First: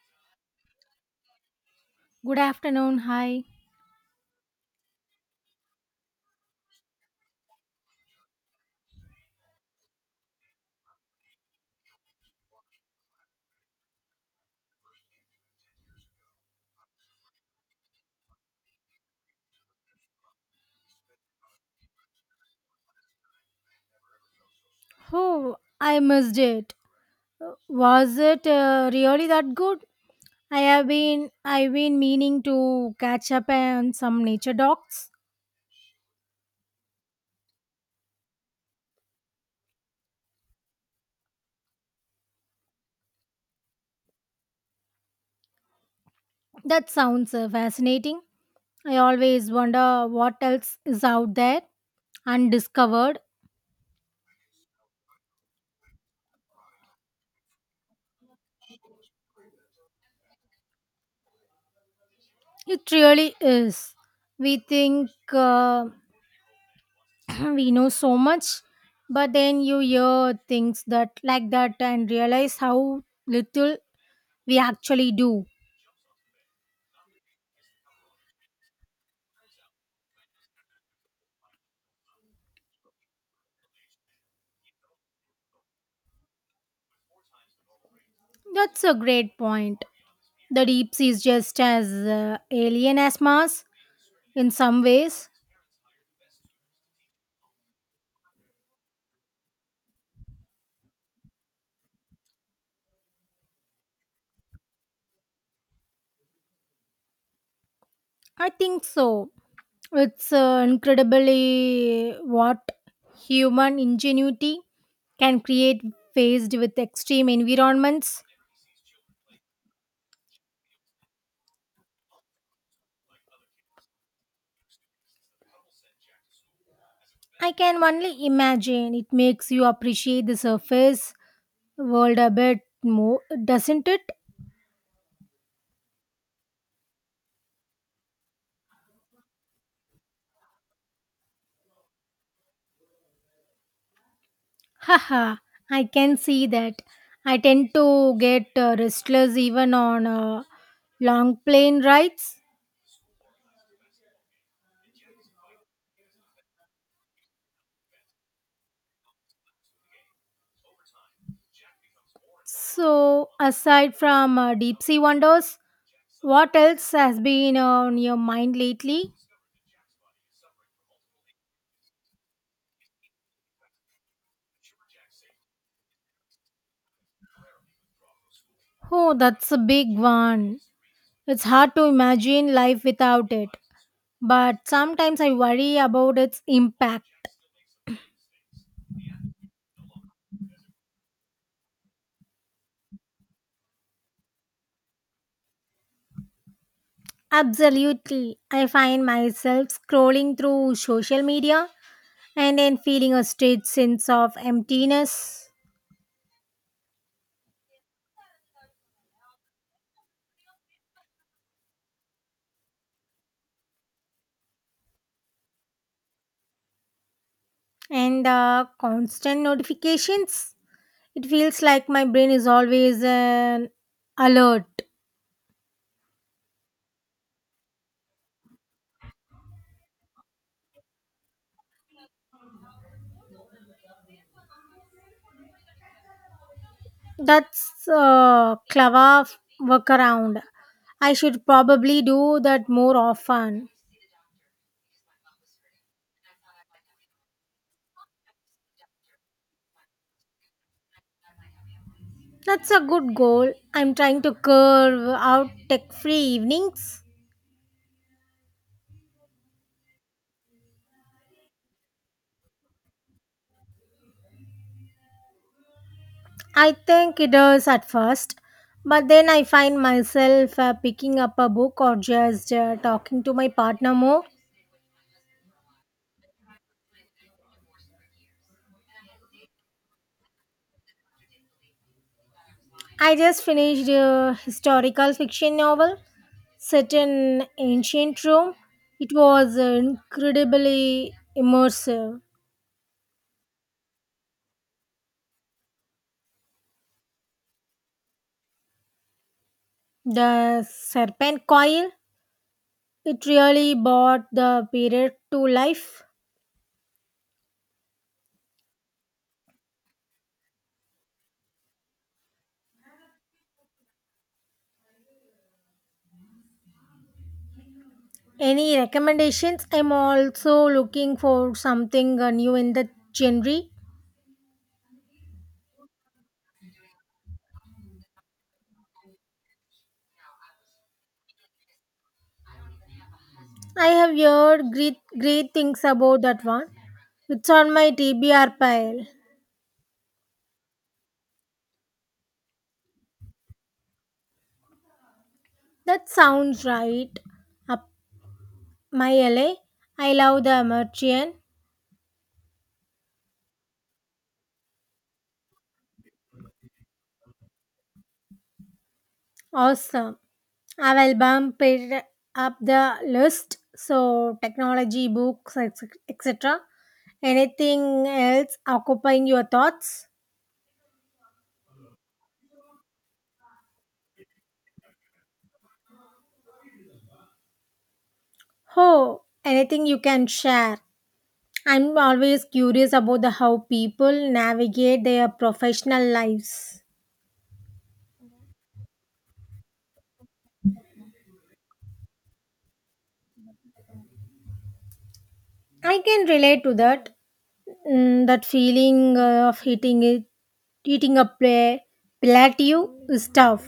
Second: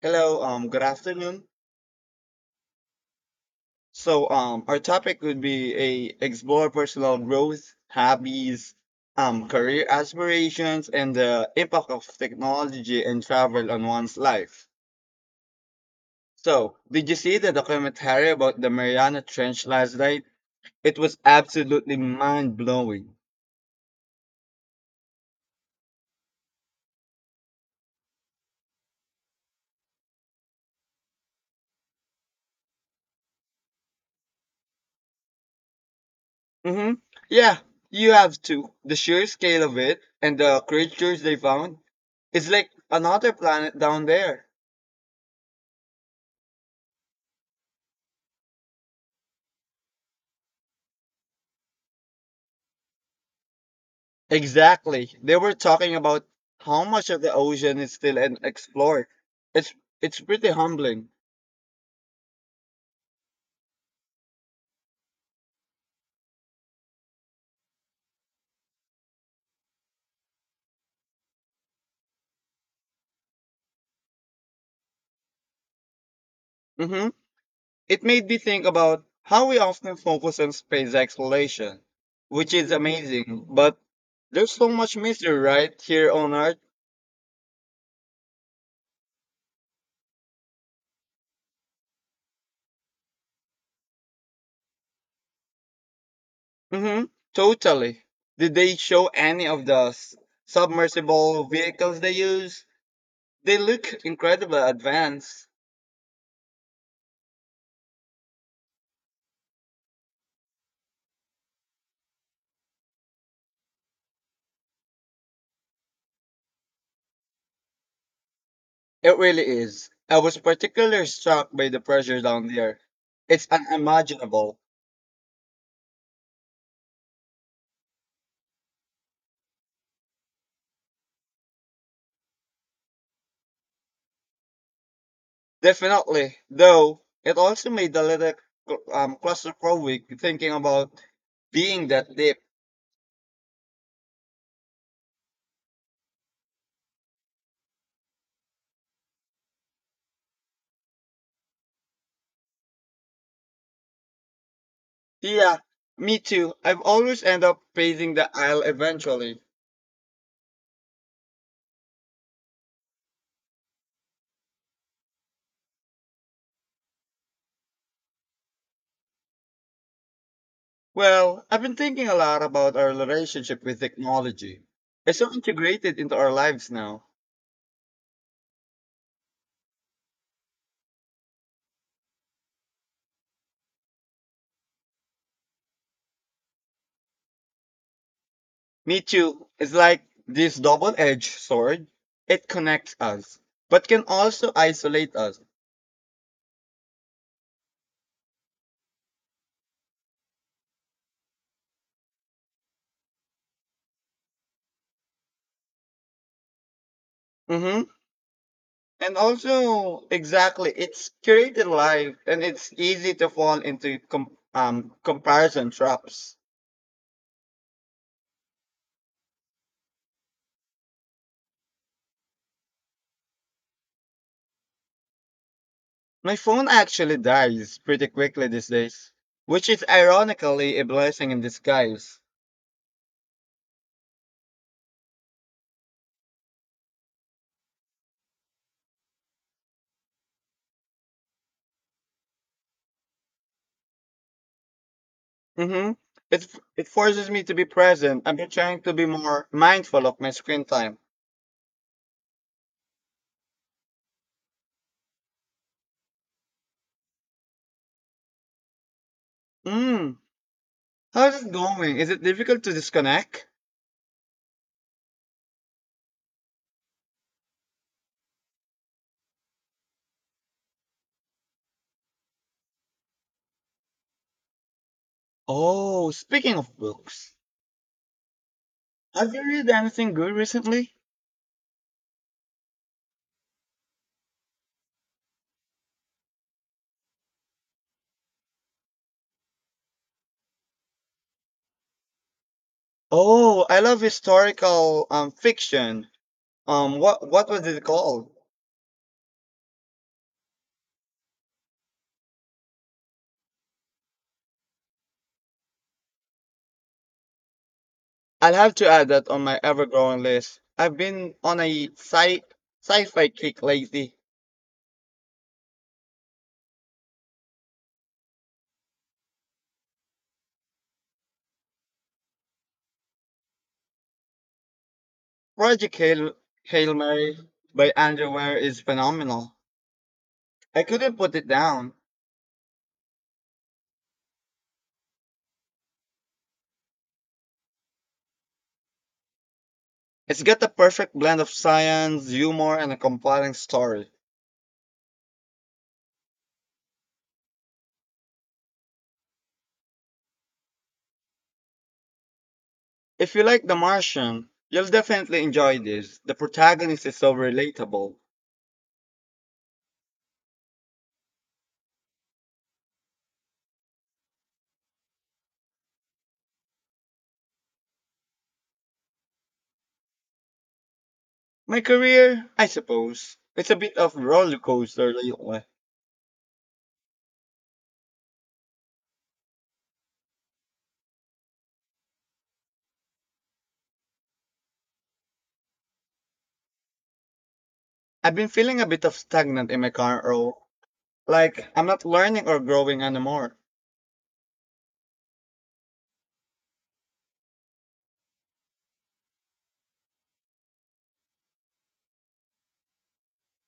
Hello, good afternoon. Good afternoon. Hi. So, our topic would be a explore personal growth, hobbies, career aspirations, and the impact of technology and travel on one's life. So, did you see the documentary about the Mariana Trench last night? It was absolutely mind blowing. Oh, I missed it. Was it really that good? I've been meaning to catch up on some nature docs. Mm-hmm. Yeah, you have to. The sheer scale of it and the creatures they found. It's like another planet down there. That sounds fascinating. I always wonder what else is out there undiscovered. Exactly. They were talking about how much of the ocean is still unexplored. It's it's pretty humbling. It really is. We think we know so much, but then you hear things that like that and realize how little we actually do. Hmm. It made me think about how we often focus on space exploration, which is amazing, but there's so much mystery right here on Earth. That's a great point. The deep sea is just as alien as Mars in some ways. Hmm. Totally. Did they show any of the submersible vehicles they use? They look incredibly advanced. I think so. It's incredibly what human ingenuity can create faced with extreme environments. It really is. I was particularly struck by the pressure down there. It's unimaginable. I can only imagine it makes you appreciate the surface world a bit more, doesn't it? Definitely. Though, it also made a little claustrophobic thinking about being that deep. Haha, I can see that. I tend to get restless even on long plane rides. Yeah, me too. I've always end up facing the aisle eventually. So, aside from deep sea wonders, what else has been on your mind lately? Well, I've been thinking a lot about our relationship with technology. It's so integrated into our lives now. Oh, that's a big one. It's hard to imagine life without it, but sometimes I worry about its impact. Me too. It's like this double-edged sword. It connects us, but can also isolate us. Absolutely. I find myself scrolling through social media and then feeling a strange sense of emptiness Hmm. And also, exactly, it's curated life, and it's easy to fall into comparison traps. and constant notifications. It feels like my brain is always an alert. My phone actually dies pretty quickly these days, which is ironically a blessing in disguise. That's a clever workaround. I should probably do that more often. Hmm. It it forces me to be present and be trying to be more mindful of my screen time. That's a good goal. I'm trying to curve out tech free evenings. Mm. How's it going? Is it difficult to disconnect? I think it is at first, but then I find myself picking up a book or just talking to my partner more. Oh, speaking of books, have you read anything good recently? I just finished a historical fiction novel set in ancient Rome. It was incredibly immersive. Oh, I love historical fiction. What was it called? The serpent coil, it really brought the period to life. I'll have to add that on my ever-growing list. I've been on a sci-fi kick lately. Any recommendations? I'm also looking for something new in the genre. Project Hail Mary by Andrew Ware is phenomenal. I couldn't put it down. I have heard great, great things about that one. It's on my TBR pile. It's got the perfect blend of science, humor, and a compelling story. That sounds right. Up my LA. I love the Merchant. If you like The Martian, you'll definitely enjoy this. The protagonist is so relatable. Awesome. I will bump it up the list. So, technology, books, etc. Anything else occupying your thoughts? My career, I suppose, it's a bit of roller coaster lately. Oh, anything you can share. I'm always curious about the how people navigate their professional lives. I've been feeling a bit of stagnant in my current role, like I'm not learning or growing anymore. I can relate to that. Mm, that feeling of hitting it, eating a pla- plateau is tough.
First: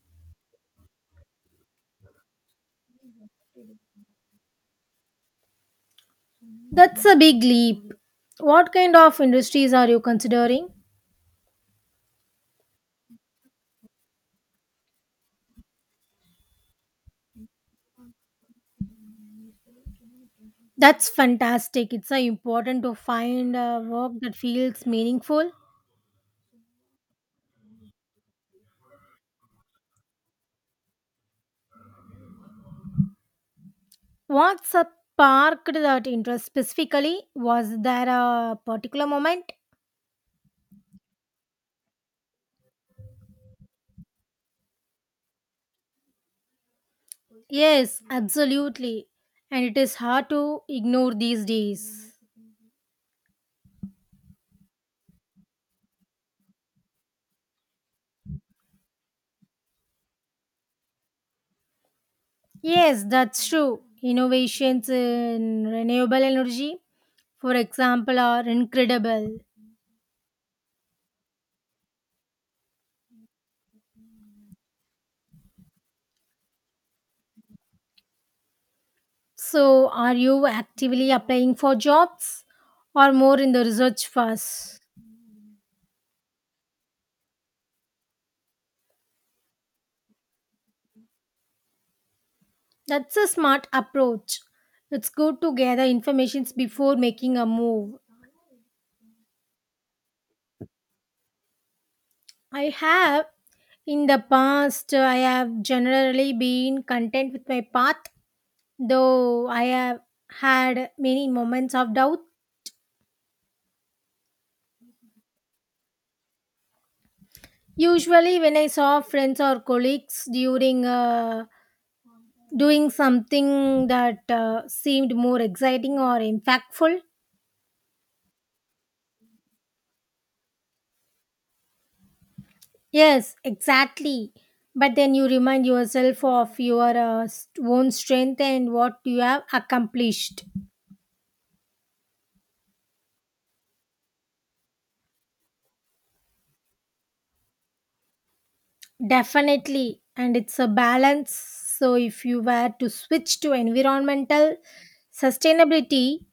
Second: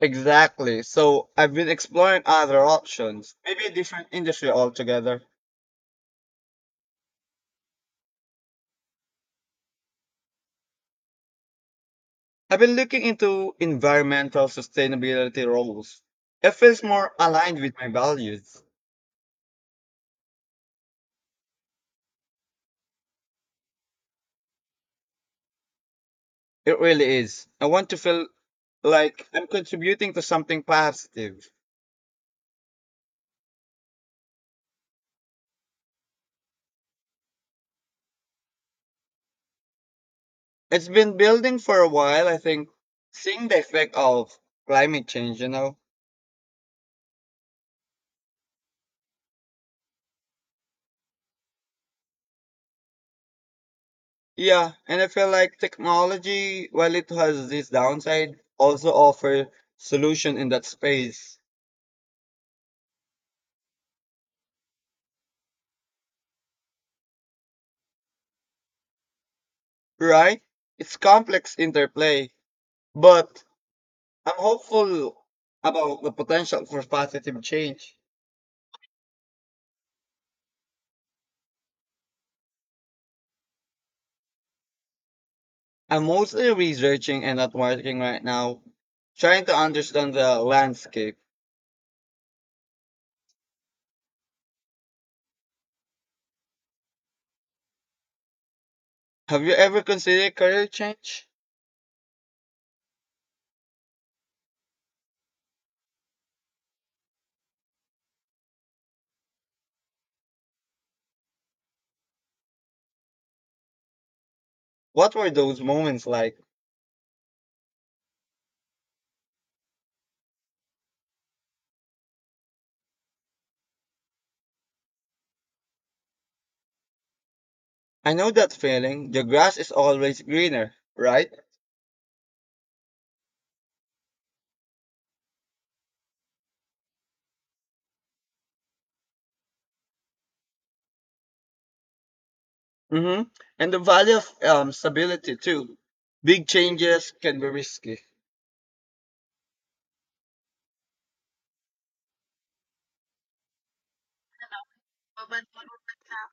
Exactly. So I've been exploring other options, maybe a different industry altogether. That's a big leap. What kind of industries are you considering? I've been looking into environmental sustainability roles. It feels more aligned with my values. That's fantastic. It's important to find a work that feels meaningful. It really is. I want to feel like I'm contributing to something positive. What's a sparked that interest specifically? Was there a particular moment? It's been building for a while, I think, seeing the effect of climate change, you know? Yes, absolutely. And it is hard to ignore these days. Yeah, and I feel like technology, while it has this downside, also offer solution in that space, Yes, that's true. Innovations in renewable energy, for example, are incredible. right? It's complex interplay, but I'm hopeful about the potential for positive change. So, are you actively applying for jobs or more in the research phase? I'm mostly researching and not working right now, trying to understand the landscape. That's a smart approach. It's good to gather informations before making a move. Have you ever considered career change? I have in the past. I have generally been content with my path, though I have had many moments of doubt. What were those moments like? Usually when I saw friends or colleagues during doing something that seemed more exciting or impactful. I know that feeling. The grass is always greener, right? Yes, exactly. But then you remind yourself of your own strength and what you have accomplished. Mm-hmm. And the value of stability too. Big changes can be risky. Definitely. And it's a balance. So if you were to switch to environmental sustainability,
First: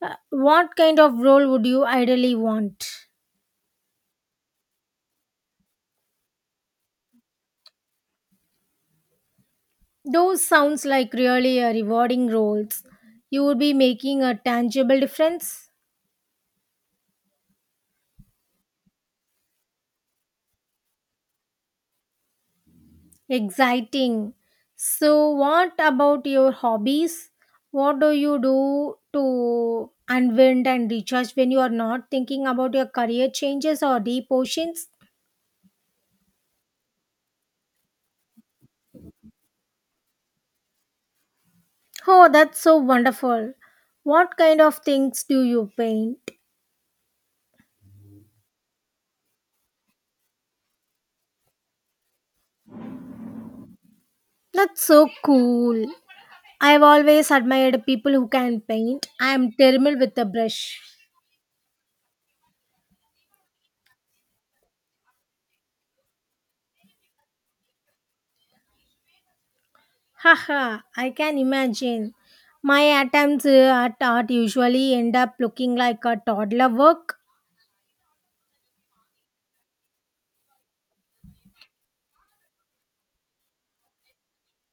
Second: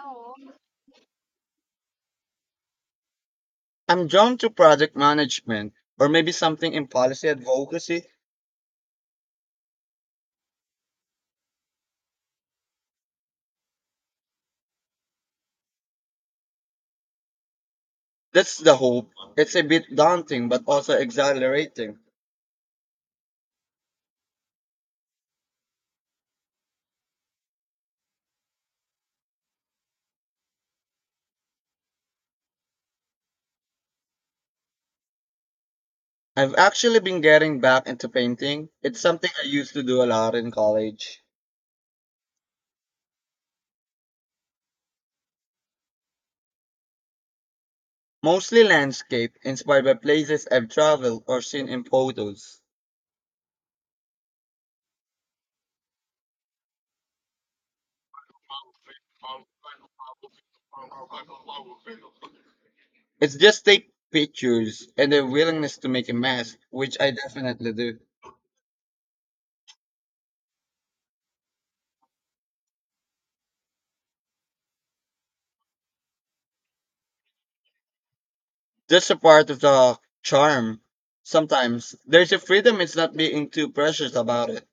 what kind of role would you ideally want? I'm drawn to project management or maybe something in policy advocacy. Those sounds like really rewarding roles. You would be making a tangible difference. That's the hope. It's a bit daunting but also exhilarating. Exciting. So, what about your hobbies? What do you do to unwind and recharge when you are not thinking about your career changes or deep oceans? I've actually been getting back into painting. It's something I used to do a lot in college. Oh, that's so wonderful. What kind of things do you paint? Mostly landscape, inspired by places I've traveled or seen in photos. That's so cool. I've always admired people who can paint. I am terrible with a brush. It's just take pictures and the willingness to make a mess, which I definitely do. Haha, I can imagine. My attempts at art usually end up looking like a toddler work. That's a part of the charm. Sometimes there's a freedom it's not being too precious about it.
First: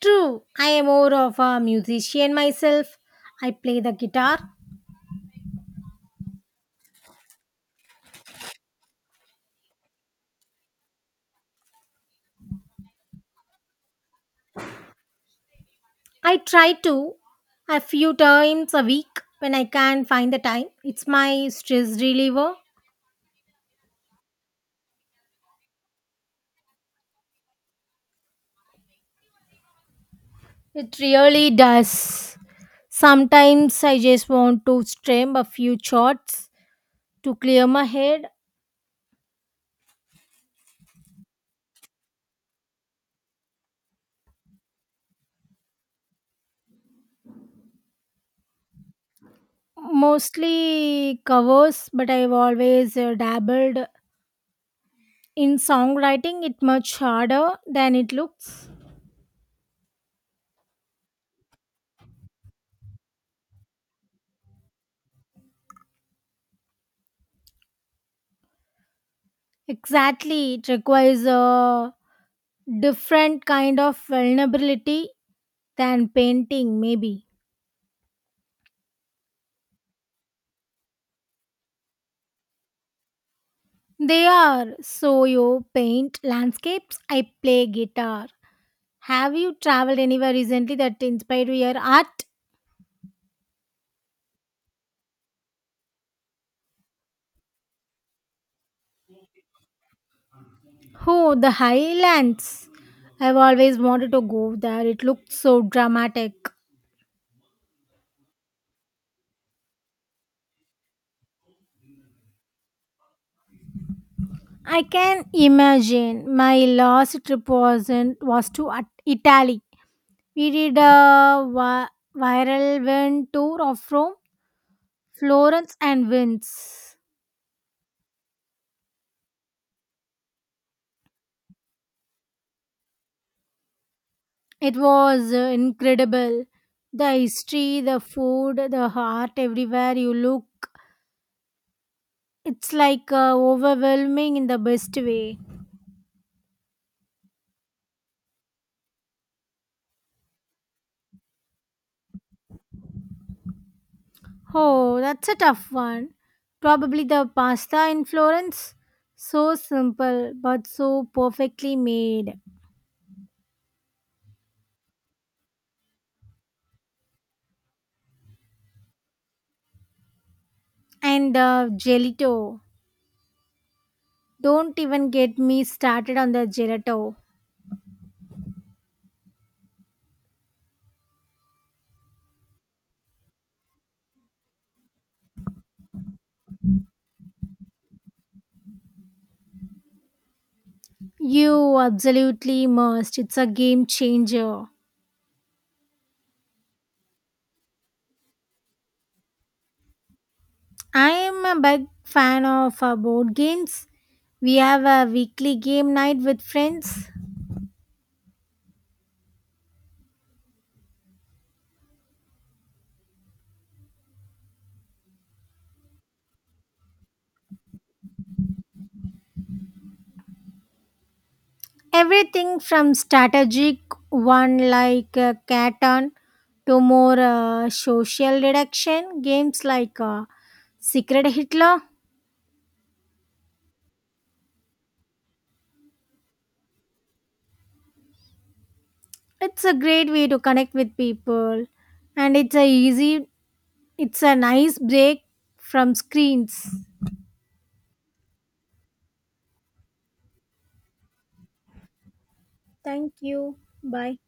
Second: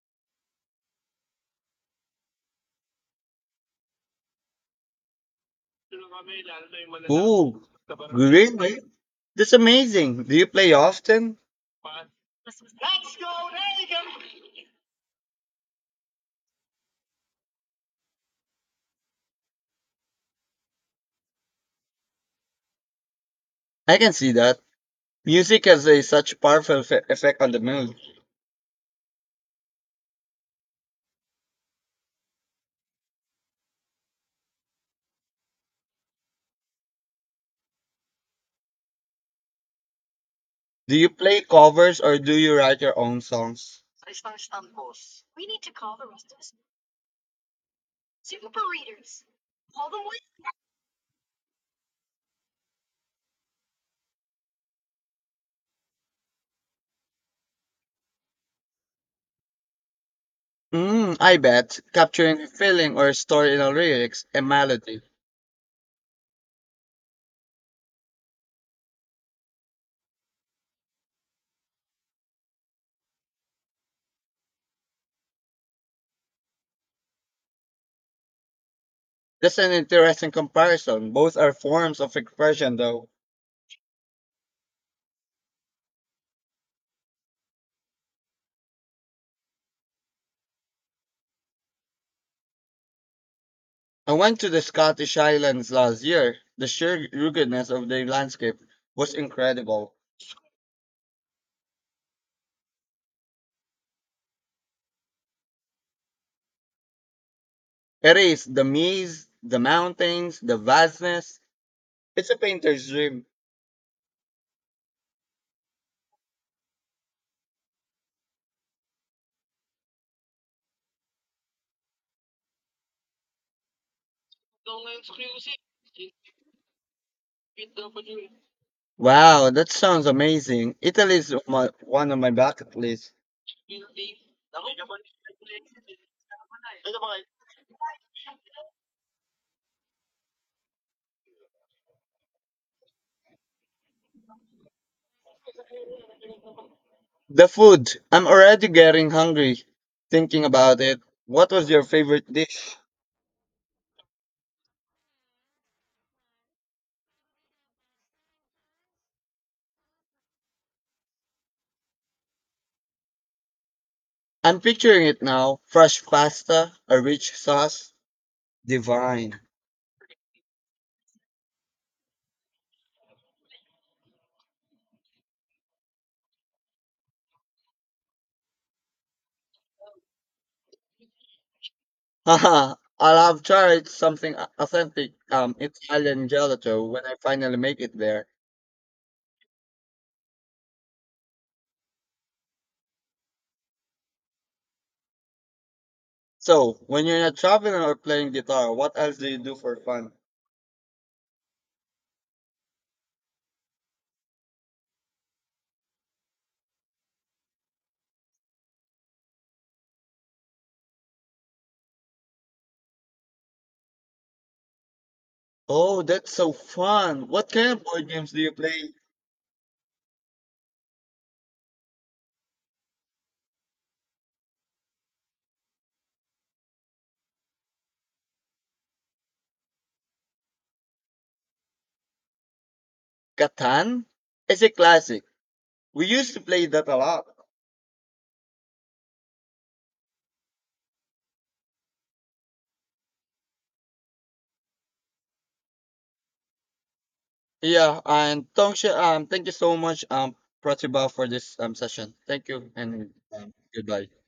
True, I am more of a musician myself. I play the guitar. Ooh, greenery? That's amazing. Do you play often? I try to a few times a week when I can find the time. It's my stress reliever. I can see that. Music has a such powerful effect on the mood. It really does. Sometimes I just want to strum a few chords to clear my head. Do you play covers or do you write your own songs? Mostly covers, but I've always dabbled in songwriting. It much harder than it looks. Mm, I bet. Capturing a feeling or a story in a lyrics and melody. Exactly, it requires a different kind of vulnerability than painting. Maybe That's an interesting comparison. Both are forms of expression, though. they are. So you paint landscapes. I play guitar. Have you traveled anywhere recently that inspired your art? I went to the Scottish Highlands last year. The sheer ruggedness of the landscape was incredible. Oh, the highlands. I've always wanted to go there. It looks so dramatic. It is the maze, the mountains, the vastness. It's a painter's dream. I can imagine. My last trip was to Italy. We did a viral van tour of Rome, Florence, and Venice. Wow, that sounds amazing. Italy is my, one of my bucket lists. It was incredible. The history, the food, the art, everywhere you look, it's like overwhelming in the best way. The food, I'm already getting hungry thinking about it. What was your favorite dish? Oh, that's a tough one. Probably the pasta in Florence. So simple, but so perfectly made. I'm picturing it now. Fresh pasta, a rich sauce, divine. And gelato. Don't even get me started on the gelato. Haha, I'll have tried something authentic Italian gelato when I finally make it there. You absolutely must. It's a game changer. So, when you're not traveling or playing guitar, what else do you do for fun? I am a big fan of board games. We have a weekly game night with friends. Oh, that's so fun. What kind of board games do you play? Everything from strategic one like Catan to more social deduction games like Secret Hitler. Catan is a classic. We used to play that a lot. It's a great way to connect with people and it's a easy. It's a nice break from screens. Yeah, and Tongsha, thank you so much, Pratibha, for this session. Thank you, and Thank you. goodbye. Bye.